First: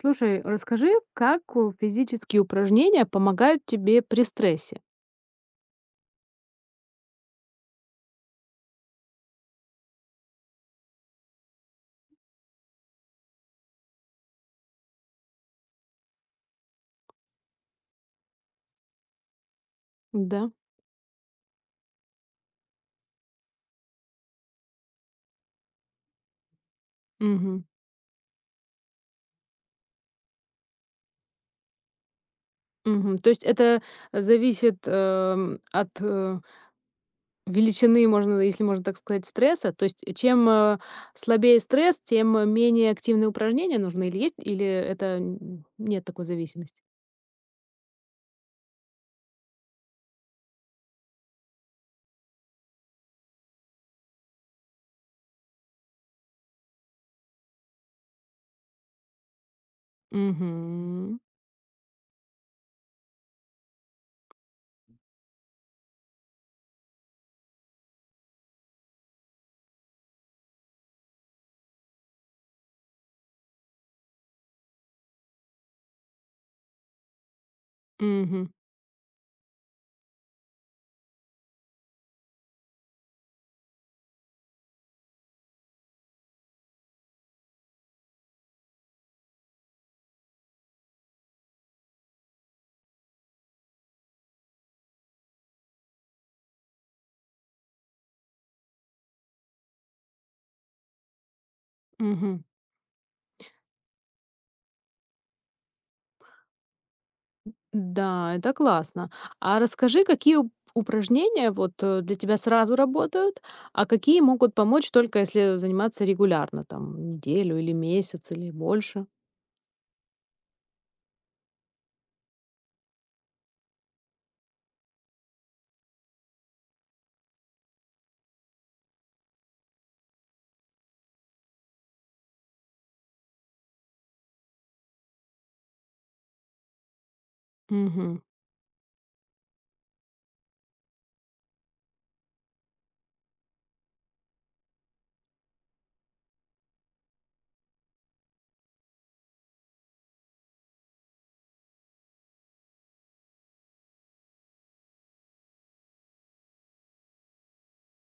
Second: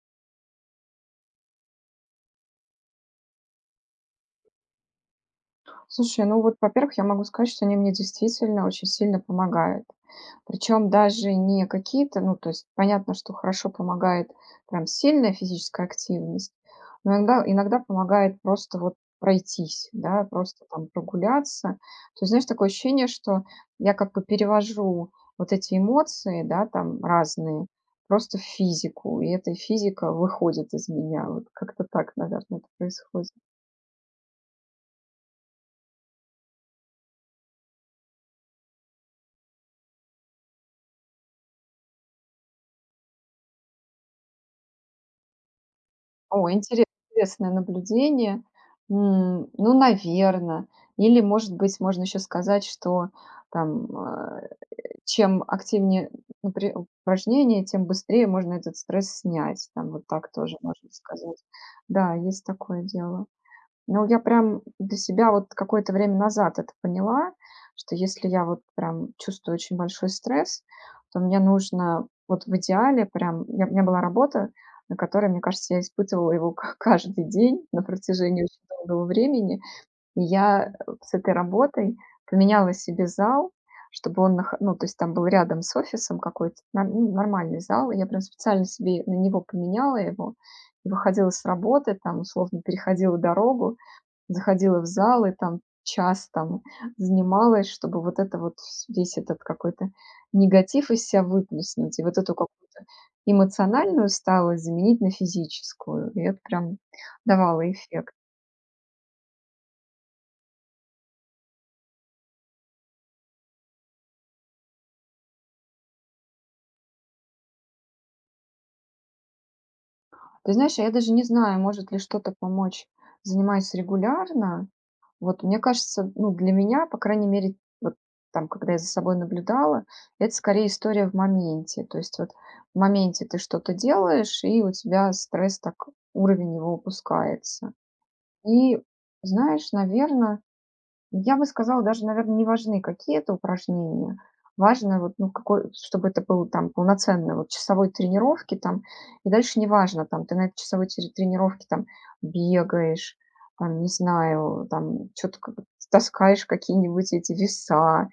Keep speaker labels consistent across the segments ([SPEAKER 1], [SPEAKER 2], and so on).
[SPEAKER 1] Слушай, расскажи, как физические упражнения помогают тебе при стрессе?
[SPEAKER 2] Слушай, ну вот, во-первых, я могу сказать, что они мне действительно очень сильно помогают. Причем даже не какие-то, ну, то есть понятно, что хорошо помогает прям сильная физическая активность, но иногда помогает просто вот пройтись, да,
[SPEAKER 1] Да.
[SPEAKER 2] просто там прогуляться. То есть, знаешь, такое ощущение, что я как бы перевожу вот эти эмоции, да, там
[SPEAKER 1] Мгм.
[SPEAKER 2] разные, просто в физику, и эта физика выходит из меня. Вот как-то так, наверное, это
[SPEAKER 1] Мгм. То
[SPEAKER 2] происходит.
[SPEAKER 1] есть это зависит от величины, можно, если можно так сказать, стресса. То есть чем слабее стресс, тем менее активные упражнения нужны или есть, или это нет такой
[SPEAKER 2] О,
[SPEAKER 1] зависимости.
[SPEAKER 2] интересное наблюдение. Ну, наверно. Или, может быть, можно еще сказать, что там, чем активнее, напри упражнение, тем быстрее можно этот стресс снять. Там вот так тоже можно
[SPEAKER 1] Мгм.
[SPEAKER 2] сказать. Да, есть такое дело. Ну, я прям для себя вот какое-то время назад это поняла, что если я вот прям чувствую очень большой стресс, то мне нужно вот в идеале прям. У меня была работа, на которой, мне кажется, я испытывала его каждый день на протяжении
[SPEAKER 1] Мгм.
[SPEAKER 2] очень долгого времени. И я вот с этой работой поменяла себе зал, чтобы он, ну, то есть там был рядом с офисом какой-то ну, нормальный зал, и я прям специально себе на него поменяла его, и выходила с работы, там, условно, переходила дорогу, заходила в зал и там час там занималась, чтобы вот это вот вс весь этот какой-то негатив из себя выплеснуть и вот эту
[SPEAKER 1] Мгм.
[SPEAKER 2] какую-то эмоциональную стала заменить на физическую. И это прям давало эффект.
[SPEAKER 1] Да, это классно. А расскажи, какие упражнения вот для тебя сразу работают, а какие могут помочь только если заниматься регулярно, там, неделю или месяц или больше?
[SPEAKER 2] Ты знаешь, а я даже не знаю, может ли что-то помочь. Занимаюсь регулярно, вот мне кажется, ну, для меня, по крайней мере, вот там, когда я за собой наблюдала, это скорее история в моменте. То есть вот в моменте ты что-то делаешь, и у тебя стресс так, уровень его опускается.
[SPEAKER 1] Мгм.
[SPEAKER 2] И знаешь, наверное, я бы сказала, даже, наверное, не важны какие-то упражнения. Важно вот, ну, какой чтобы это было там полноценной вот часовой тренировки там. И дальше не важно там ты на этой часовой тире тренировке там бегаешь, там, не знаю, там что то таскаешь какие-нибудь эти веса,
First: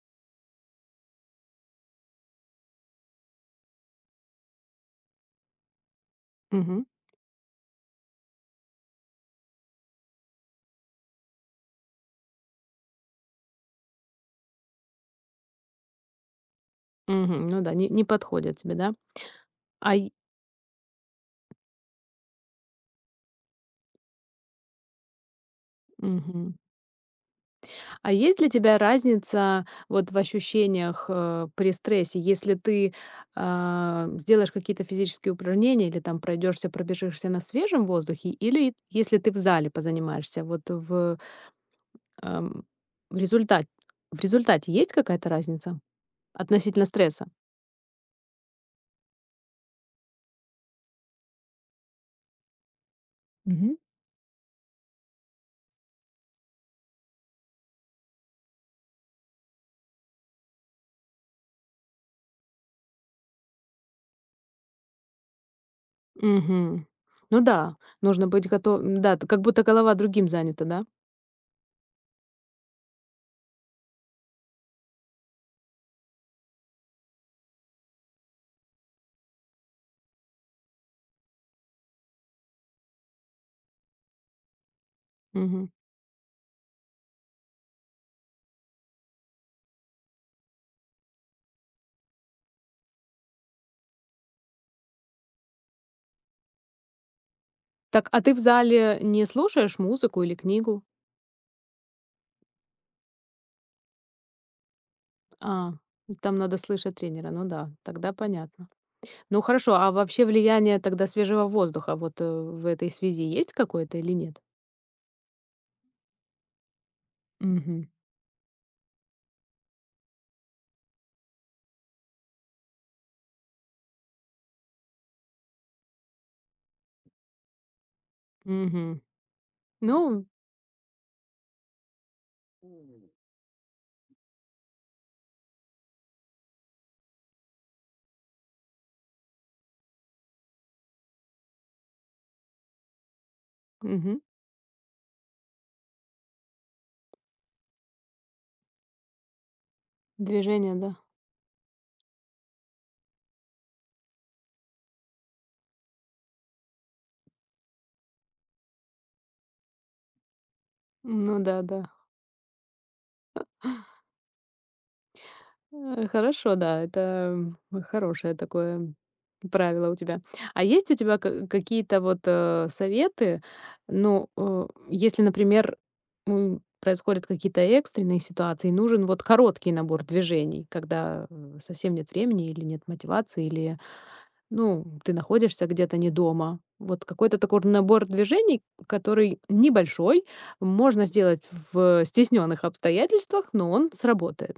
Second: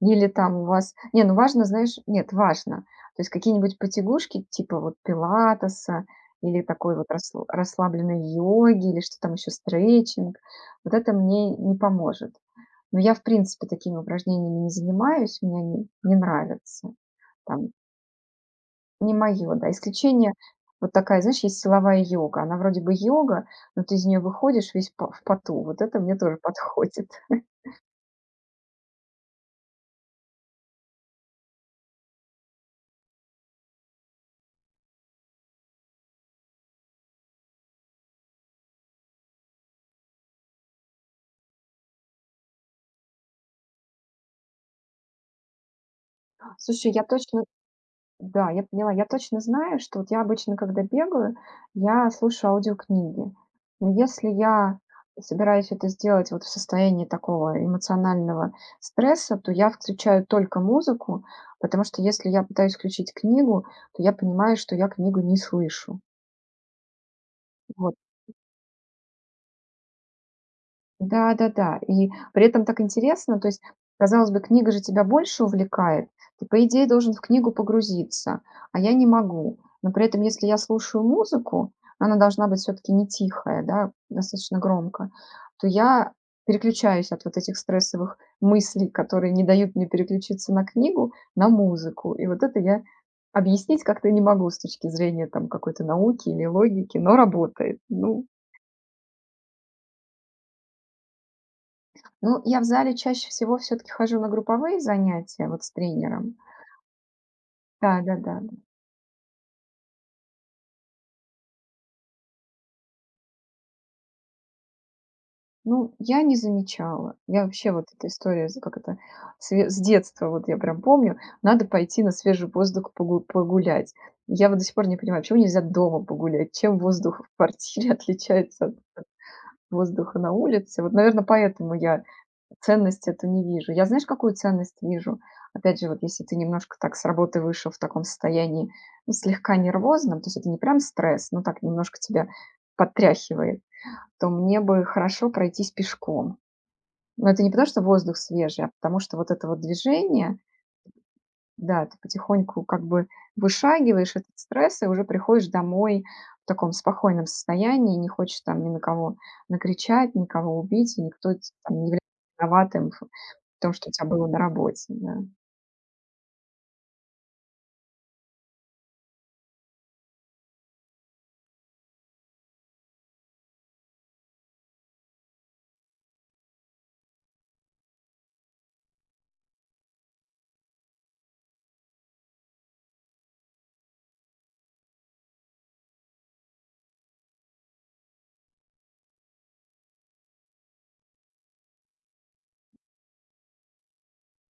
[SPEAKER 2] или там у вас не, ну важно, знаешь нет, важно. То есть какие-нибудь потягушки типа вот пилатеса или
[SPEAKER 1] Мгм.
[SPEAKER 2] такой вот расслабленной йоги, или что там еще, стретчинг. Вот это мне не поможет. Но я, в принципе, такими упражнениями не занимаюсь, мне они не нравятся.
[SPEAKER 1] Мгм. Ну
[SPEAKER 2] Там
[SPEAKER 1] да, не подходят тебе, да?
[SPEAKER 2] не мое, да.
[SPEAKER 1] А,
[SPEAKER 2] Исключение вот такая, знаешь, есть силовая йога. Она вроде бы йога, но ты из нее выходишь весь по в поту. Вот это мне тоже
[SPEAKER 1] мгм.
[SPEAKER 2] подходит.
[SPEAKER 1] А есть для тебя разница вот в ощущениях при стрессе, если ты сделаешь какие-то физические упражнения или там пройдешься, пробежишься на свежем воздухе, или если ты в зале позанимаешься, вот Ам, в результате в результате есть какая-то разница относительно
[SPEAKER 2] Слушай, я
[SPEAKER 1] стресса?
[SPEAKER 2] точно да, я поняла. Я точно знаю, что вот я обычно, когда бегаю, я слушаю аудиокниги.
[SPEAKER 1] Мгм.
[SPEAKER 2] Но если я собираюсь это сделать вот в состоянии такого эмоционального стресса, то я включаю только музыку, потому что если я пытаюсь включить книгу, то я понимаю, что я книгу не слышу.
[SPEAKER 1] Мгм. Ну да,
[SPEAKER 2] Вот.
[SPEAKER 1] нужно быть готов да, т как будто голова другим занята, да?
[SPEAKER 2] Да-да-да. И при этом так интересно, то есть, казалось бы, книга же тебя больше увлекает. Ты, по идее, должен в книгу погрузиться, а я не могу. Но при этом, если я слушаю музыку, она должна быть все-таки не тихая, да, достаточно громко, то
[SPEAKER 1] Мгм.
[SPEAKER 2] я переключаюсь от вот этих стрессовых мыслей, которые не дают мне переключиться на книгу, на музыку. И вот это я объяснить как-то не могу с точки зрения там какой-то науки или логики, но работает.
[SPEAKER 1] Так, а
[SPEAKER 2] Ну,
[SPEAKER 1] ты в зале не слушаешь музыку или книгу?
[SPEAKER 2] ну, я в зале чаще всего все таки хожу на групповые занятия вот с
[SPEAKER 1] А,
[SPEAKER 2] тренером.
[SPEAKER 1] там надо слышать тренера. Ну да, тогда
[SPEAKER 2] Да-да-да.
[SPEAKER 1] понятно. Ну хорошо, а вообще влияние тогда свежего воздуха вот, в этой связи есть какое-то или нет?
[SPEAKER 2] Ну, я не замечала. Я вообще
[SPEAKER 1] Мгм.
[SPEAKER 2] вот эта история, з как это, све с детства, вот я прям помню, надо пойти на свежий воздух погулять. Я вот до сих пор не понимаю, почему нельзя дома погулять? Чем воздух в квартире отличается от
[SPEAKER 1] Мгм.
[SPEAKER 2] от воздуха
[SPEAKER 1] Ну,
[SPEAKER 2] на улице? Вот, наверное, поэтому я ценность эту не вижу. Я знаешь, какую ценность вижу? Опять же, вот если ты немножко так с работы вышел в таком состоянии, ну, слегка нервозном, то есть это не прям стресс, но так немножко тебя подтряхивает,
[SPEAKER 1] мгм.
[SPEAKER 2] то мне бы хорошо пройтись пешком. Но это не потому, что воздух свежий, а потому что вот это вот движение,
[SPEAKER 1] Движение, да.
[SPEAKER 2] да, ты потихоньку как бы вышагиваешь этот стресс и уже приходишь домой в таком спокойном состоянии, не хочешь там ни на кого накричать, никого убить, и никто
[SPEAKER 1] Ну да,
[SPEAKER 2] там
[SPEAKER 1] да.
[SPEAKER 2] не является виноватым в том, что у тебя было на работе. Да.
[SPEAKER 1] Хорошо, да, это, хорошее такое правило у тебя. А есть у тебя ка какие-то вот, советы? Ну, если, например, происходят какие-то экстренные ситуации, нужен вот короткий набор движений, когда, совсем нет времени или нет мотивации, или, ну, ты находишься где-то не дома. Вот какой-то такой набор движений, который небольшой, можно сделать в стесненных обстоятельствах, но он сработает.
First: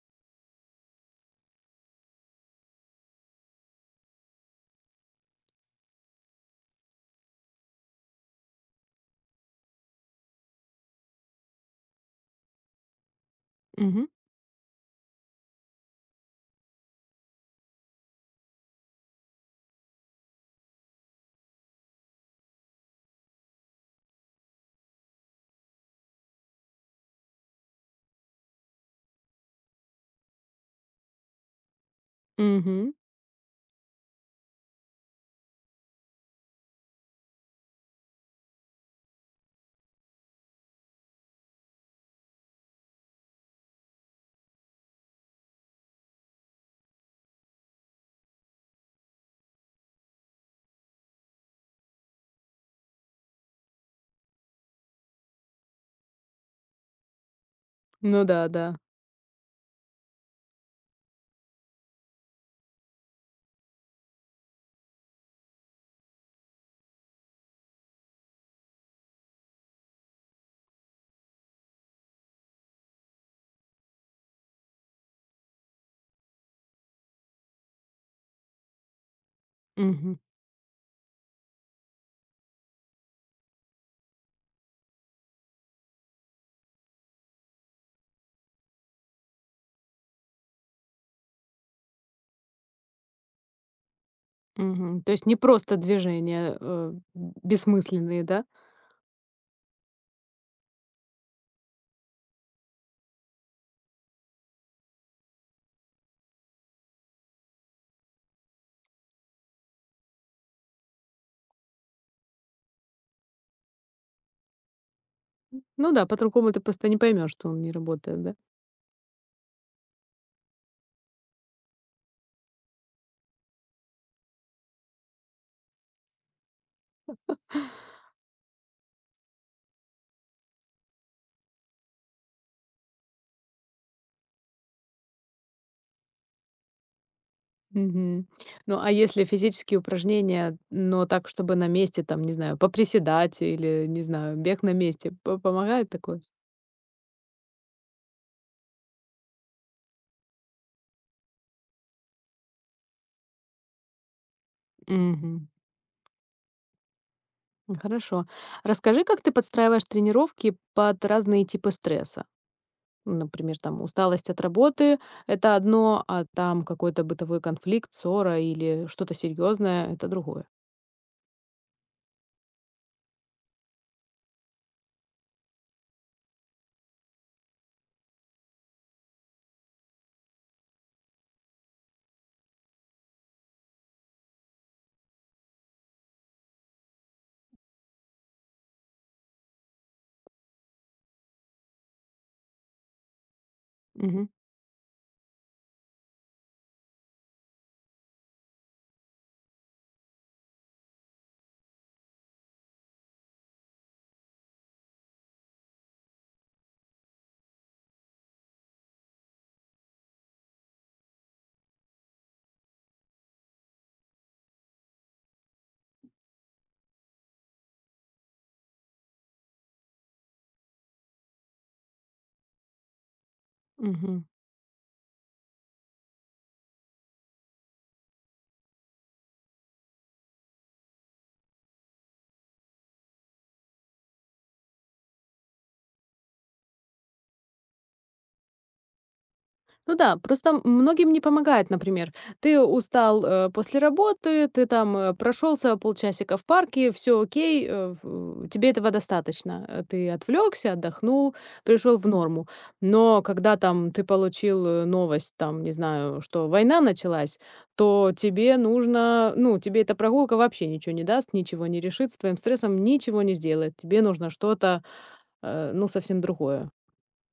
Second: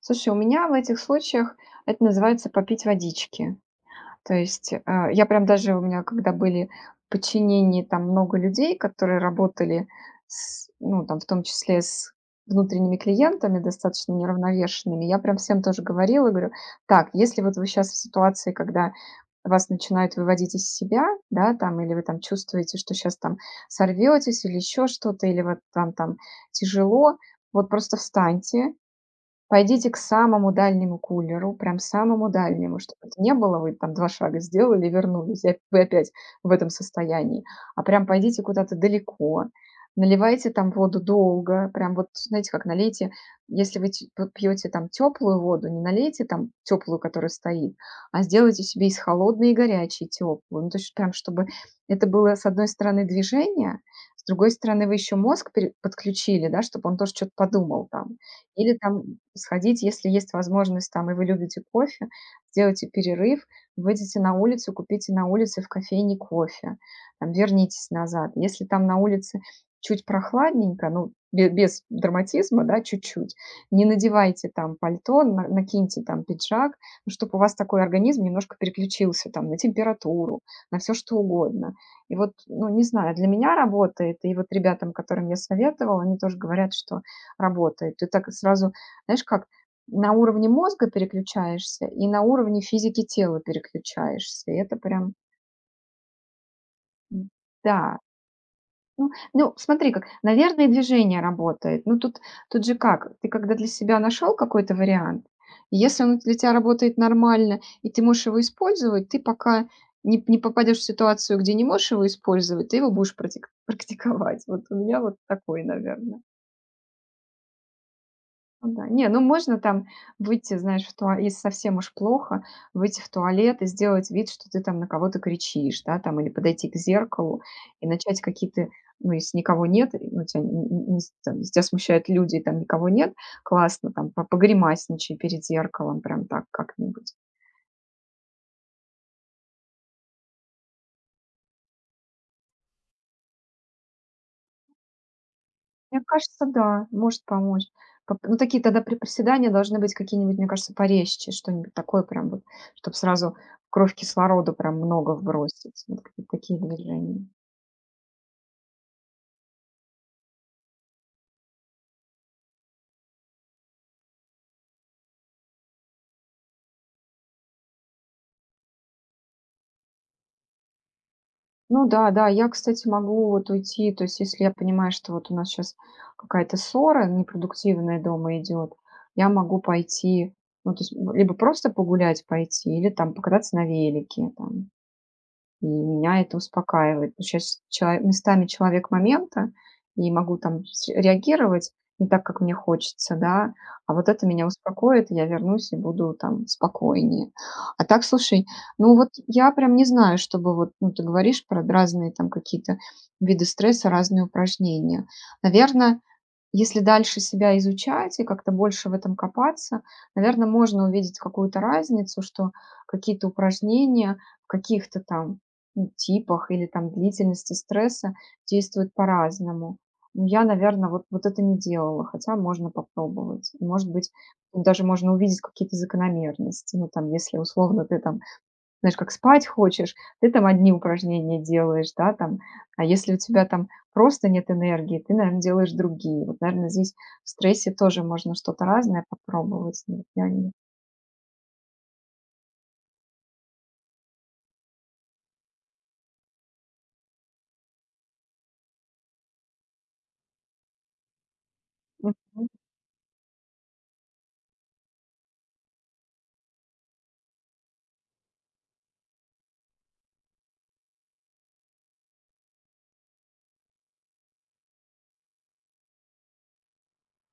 [SPEAKER 2] Слушай, у меня в этих случаях это называется попить водички. То есть, я прям даже у меня, когда были в подчинении там много людей, которые работали с, ну, там, в том числе с внутренними клиентами,
[SPEAKER 1] Угу.
[SPEAKER 2] достаточно неравновешенными, я прям всем тоже говорила, говорю, так, если вот вы сейчас в ситуации, когда вас начинают выводить из себя, да, там, или вы там чувствуете, что сейчас там сорветесь, или еще что-то, или вот там, там тяжело, вот просто встаньте, пойдите к самому дальнему кулеру, прям самому дальнему,
[SPEAKER 1] Мгм.
[SPEAKER 2] чтобы это не было, вы там 2 шага сделали и вернулись, и оп вы опять в этом состоянии, а прям пойдите куда-то далеко, наливайте там воду долго, прям вот, знаете, как налейте, если вы ть вот пьете там теплую воду, не налейте там теплую, которая стоит, а сделайте себе из холодной и горячей теплую. Ну, то есть прям чтобы это было, с одной стороны, движение, с другой стороны, вы еще мозг пере подключили, да, чтобы он тоже что то подумал там.
[SPEAKER 1] Ну да, да.
[SPEAKER 2] Или там сходить, если есть возможность там, и вы любите кофе, сделайте перерыв, выйдите на улицу, купите на улице в кофейне кофе, там, вернитесь назад. Если там на улице чуть прохладненько, ну, без драматизма, да, чуть-чуть, не надевайте там пальто, накиньте там пиджак, ну, чтобы у вас такой организм немножко переключился там на
[SPEAKER 1] Мгм,
[SPEAKER 2] температуру, на все что угодно. И вот, ну, не знаю, для меня работает, и вот ребятам, которым я советовала, они тоже говорят, что работает. Ты так сразу знаешь, как на уровне мозга переключаешься и на уровне физики тела переключаешься. И это
[SPEAKER 1] мгм.
[SPEAKER 2] прям,
[SPEAKER 1] То есть не просто движения,
[SPEAKER 2] м, да.
[SPEAKER 1] бессмысленные, да?
[SPEAKER 2] Ну, смотри как, наверное, движение работает. Ну, тут же как, ты когда для себя нашел какой-то вариант, и если он для тебя работает нормально, и ты можешь его использовать, ты пока не попадешь в ситуацию, где не можешь его использовать, ты его будешь практиковать. Вот у меня вот такой,
[SPEAKER 1] Ну да,
[SPEAKER 2] наверное.
[SPEAKER 1] по-другому ты просто не поймешь, что он не работает, да?
[SPEAKER 2] Ну да. Не, ну можно там выйти, знаешь, в туа если совсем уж плохо, выйти в туалет и сделать вид, что ты там на кого-то кричишь, да, там, или подойти к зеркалу и начать какие-то ну, если никого нет, и, ну, тя н н не с там, если тя смущают люди и там никого нет, классно там по погримасничай перед зеркалом, прям так как-нибудь.
[SPEAKER 1] Мгм. Ну, а если физические упражнения, но так, чтобы на месте, там, не знаю, поприседать или, не знаю, бег на месте, помогает
[SPEAKER 2] Мне
[SPEAKER 1] такое?
[SPEAKER 2] кажется, да, может помочь. Поп Ну, такие тогда приседания должны быть какие-нибудь, мне кажется, порезче, что-нибудь такое прям вот, чтобы сразу кровь кислорода прям много
[SPEAKER 1] Мгм.
[SPEAKER 2] вбросить. Вот какие-то такие движения.
[SPEAKER 1] Хорошо. Расскажи, как ты подстраиваешь тренировки под разные типы стресса? Ну, например, там усталость от работы — это одно, а там какой-то бытовой конфликт, ссора или что-то серьезное — это другое.
[SPEAKER 2] Ну да, да, я, кстати, могу вот уйти, то есть если я понимаю, что вот у нас сейчас какая-то ссора непродуктивная дома идет, я могу пойти, ну, то есть либо просто погулять пойти, или там покататься на велике там. И меня это успокаивает. Сейчас чело местами человек момента, и могу там с реагировать не так, как мне хочется, да. А вот это
[SPEAKER 1] Мгм.
[SPEAKER 2] меня успокоит, и я вернусь и буду там спокойнее. А так, слушай, ну вот я прям не знаю, чтобы вот, ну, ты говоришь про разные там какие-то виды стресса, разные упражнения. Наверное. Если дальше себя изучать и как-то больше в этом копаться, наверное, можно увидеть какую-то разницу, что какие-то упражнения в каких-то там, ну, типах или там длительности стресса действуют по-разному. Но я, наверное, вот это не делала, хотя можно попробовать. И, может быть,
[SPEAKER 1] Мгм.
[SPEAKER 2] даже можно увидеть какие-то закономерности. Ну, там, если условно ты там знаешь, как спать хочешь, ты там одни упражнения делаешь, да, там. А если у тебя там просто нет энергии, ты, наверное, делаешь другие. Вот, наверное, здесь в стрессе тоже можно что-то разное попробовать.
[SPEAKER 1] Ну
[SPEAKER 2] Ну,
[SPEAKER 1] да,
[SPEAKER 2] я
[SPEAKER 1] просто
[SPEAKER 2] не.
[SPEAKER 1] многим не помогает, например. Ты устал, после работы, ты там, прошёлся полчасика в парке, все окей, в тебе этого достаточно. Ты отвлекся, отдохнул, пришел в норму.
[SPEAKER 2] Мгм.
[SPEAKER 1] Но когда там ты получил, новость, там, не знаю, что война началась, то тебе нужно ну, тебе эта прогулка вообще ничего не даст, ничего не решит, с твоим стрессом ничего не сделает. Тебе нужно что-то, ну, совсем другое.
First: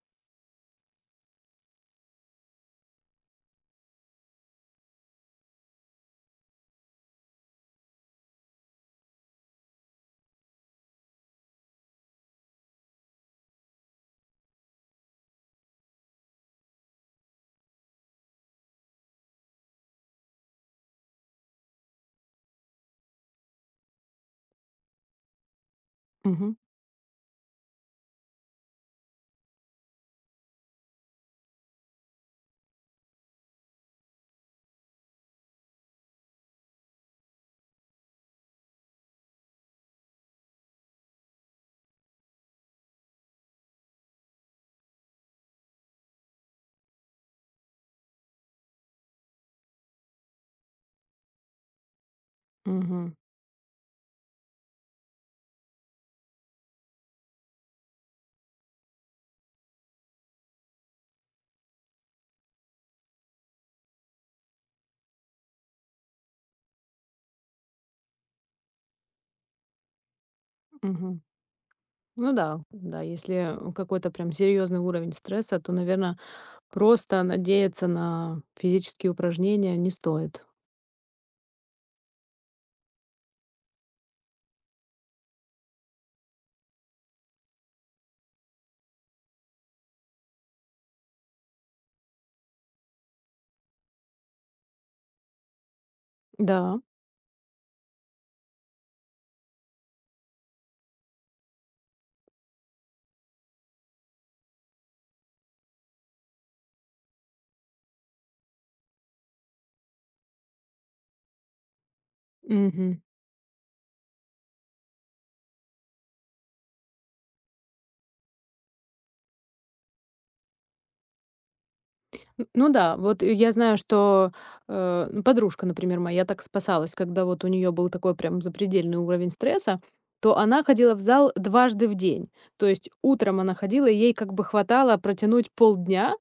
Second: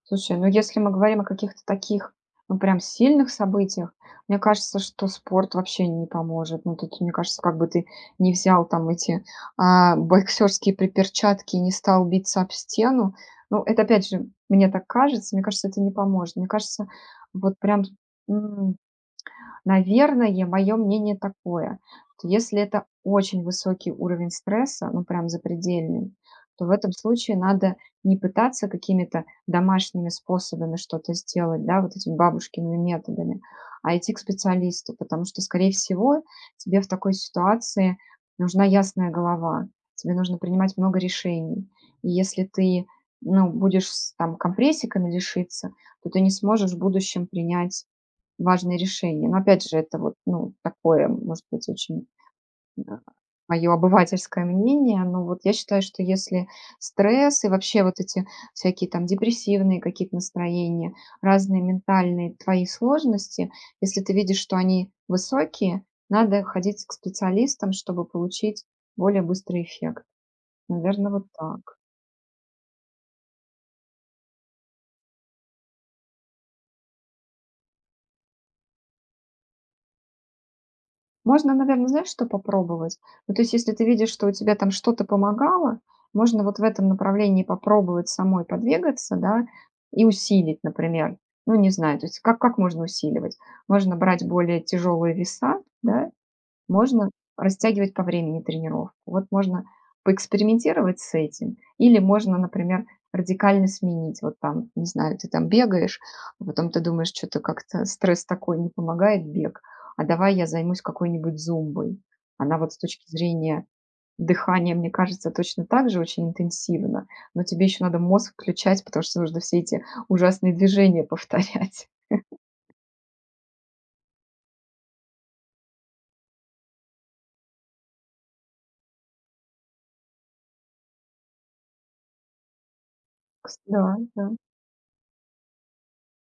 [SPEAKER 2] Слушай, ну если мы говорим о каких-то таких, ну, прям сильных событиях, мне кажется, что спорт вообще не поможет. Ну, тут, мне кажется, как бы ты не взял там эти боксерские приперчатки и не стал биться об стену. Ну, это опять же, мне так кажется, мне кажется, это не поможет. Мне кажется, вот прям, наверное, мое мнение такое, что если это очень высокий уровень стресса, ну прям запредельный,
[SPEAKER 1] Угу,
[SPEAKER 2] то в этом случае надо не пытаться какими-то домашними способами что-то сделать, да, вот этими бабушкиными методами, а идти к специалисту, потому что, скорее всего, тебе в такой ситуации нужна ясная голова, тебе нужно принимать много решений. И если ты ну, будешь там компрессиками лишиться, то ты не сможешь в будущем принять важные решения. Но опять же, это вот, ну, такое, может быть, очень, мое
[SPEAKER 1] угу,
[SPEAKER 2] моё обывательское мнение. Но вот я считаю, что если стресс и вообще вот эти всякие там депрессивные какие-то настроения, разные ментальные твои сложности, если ты видишь, что они высокие, надо ходить к специалистам, чтобы получить более быстрый эффект. Наверное,
[SPEAKER 1] угу.
[SPEAKER 2] вот так.
[SPEAKER 1] Ну да, да, если какой-то прям серьезный уровень стресса, то, наверное, просто надеяться на физические упражнения не стоит.
[SPEAKER 2] Можно, наверное, знаешь, что попробовать? Ну, то есть, если ты видишь, что у тебя там что-то помогало, можно вот в этом направлении попробовать самой подвигаться, да, и усилить, например. Ну, не знаю, то есть как можно усиливать? Можно брать более тяжелые веса, да,
[SPEAKER 1] Да.
[SPEAKER 2] можно растягивать по времени тренировку. Вот можно поэкспериментировать с этим. Или можно, например, радикально сменить. Вот там, не знаю, ты там бегаешь, а потом ты думаешь, что-то как-то стресс такой, не помогает бег, а давай я займусь какой-нибудь зумбой. Она вот с
[SPEAKER 1] Мгм.
[SPEAKER 2] точки зрения дыхания, мне кажется, точно так же очень интенсивно, но тебе еще надо мозг включать, потому что нужно все эти ужасные движения повторять.
[SPEAKER 1] Ну да, вот и я знаю, что ну, подружка, например, моя так спасалась, когда вот у нее был такой прям запредельный уровень стресса, то она ходила в зал дважды в день. То есть утром она ходила,
[SPEAKER 2] Да,
[SPEAKER 1] и ей
[SPEAKER 2] да.
[SPEAKER 1] как бы хватало протянуть полдня,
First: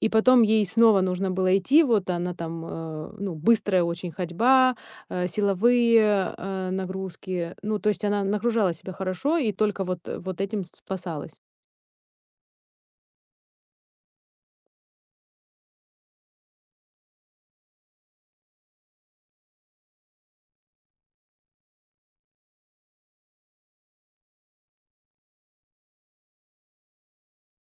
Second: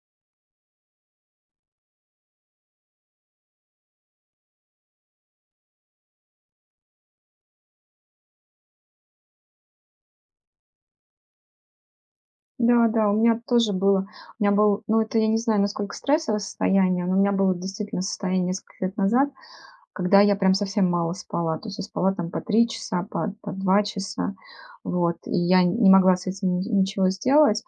[SPEAKER 1] и потом ей снова нужно было идти. Вот она там, ну, быстрая очень ходьба, силовые, нагрузки. Ну, то есть она нагружала себя хорошо и только вот вот этим спасалась.
[SPEAKER 2] Да, да, у меня тоже было. У меня был, ну, это я не знаю, насколько стрессовое состояние, но у меня было действительно состояние несколько лет назад, когда я прям совсем мало спала. То есть я спала там по 3 часа, по 2 часа. Вот. И я не могла с этим ничего сделать.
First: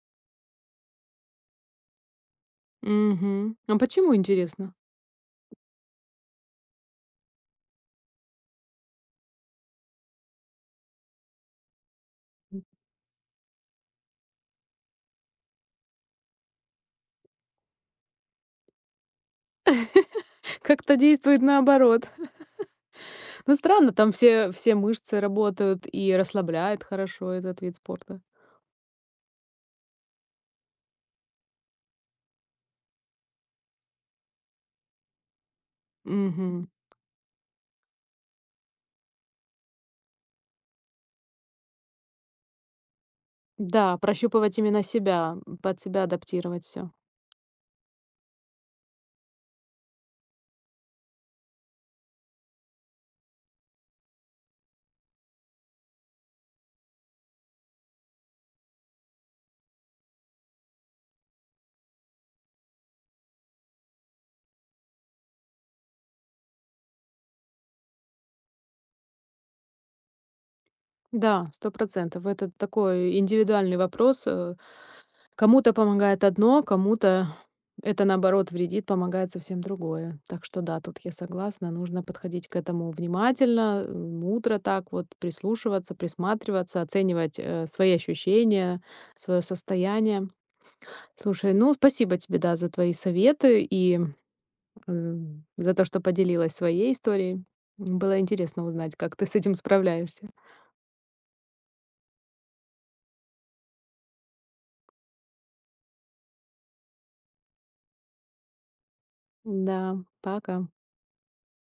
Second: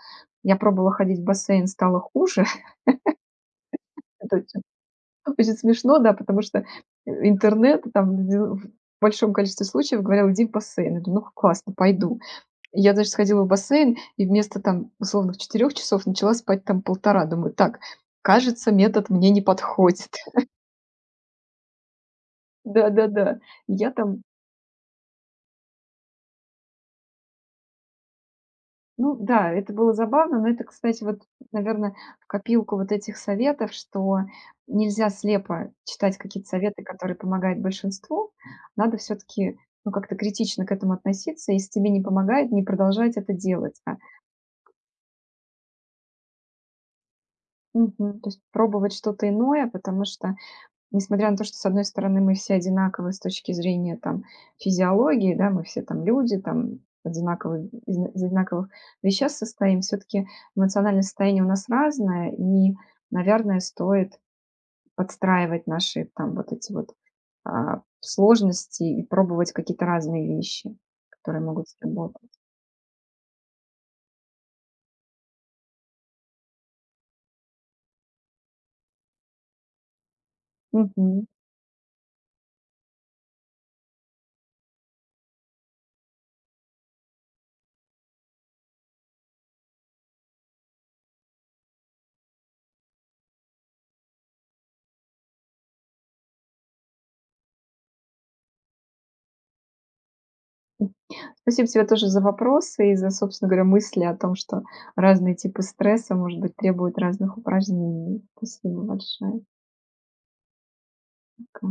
[SPEAKER 2] Я пробовала ходить в бассейн, стало хуже.
[SPEAKER 1] Мгм. А почему,
[SPEAKER 2] Это очень,
[SPEAKER 1] интересно?
[SPEAKER 2] очень смешно, да, потому что интернет там в большом количестве случаев говорил, иди в бассейн. Я думаю, ну, классно, пойду. Я даже сходила в бассейн и вместо там условных 4 часов начала спать там полтора. Думаю: "Так, кажется, метод мне не подходит".
[SPEAKER 1] Как-то действует наоборот.
[SPEAKER 2] Да-да-да.
[SPEAKER 1] Ну,
[SPEAKER 2] Я
[SPEAKER 1] странно, там
[SPEAKER 2] там
[SPEAKER 1] все мышцы работают и расслабляет хорошо этот вид спорта.
[SPEAKER 2] ну да, это было забавно, но это, кстати, вот, наверное в копилку вот этих советов, что нельзя слепо читать какие-то
[SPEAKER 1] Мгм.
[SPEAKER 2] советы, которые помогают большинству. Надо все таки ну, как-то критично к этому относиться. Если тебе не помогает, не продолжать это делать, а.
[SPEAKER 1] Да, прощупывать именно себя, под себя адаптировать все.
[SPEAKER 2] Мгм. То есть пробовать что-то иное, потому что несмотря на то, что, с одной стороны, мы все одинаковы с точки зрения там физиологии, да, мы все там люди, там одинаковые, из одинаковых веществ состоим, все-таки эмоциональное состояние у нас разное, и, наверное, стоит подстраивать наши там вот эти вот сложности и пробовать какие-то разные вещи, которые
[SPEAKER 1] Да,
[SPEAKER 2] могут
[SPEAKER 1] 100%.
[SPEAKER 2] сработать.
[SPEAKER 1] Это такой индивидуальный вопрос. Кому-то помогает одно, кому-то это, наоборот, вредит, помогает совсем другое. Так что да, тут я
[SPEAKER 2] Мгм.
[SPEAKER 1] согласна, нужно подходить к этому внимательно, мудро так вот прислушиваться, присматриваться, оценивать свои ощущения, свое состояние. Слушай, ну спасибо тебе, да, за твои советы и за то, что поделилась своей историей. Было интересно узнать, как ты с этим справляешься.
[SPEAKER 2] Спасибо тебе тоже за вопросы и за, собственно говоря, мысли о том, что разные типы стресса, может быть, требуют разных упражнений. Спасибо большое.
[SPEAKER 1] Да, пока.
[SPEAKER 2] К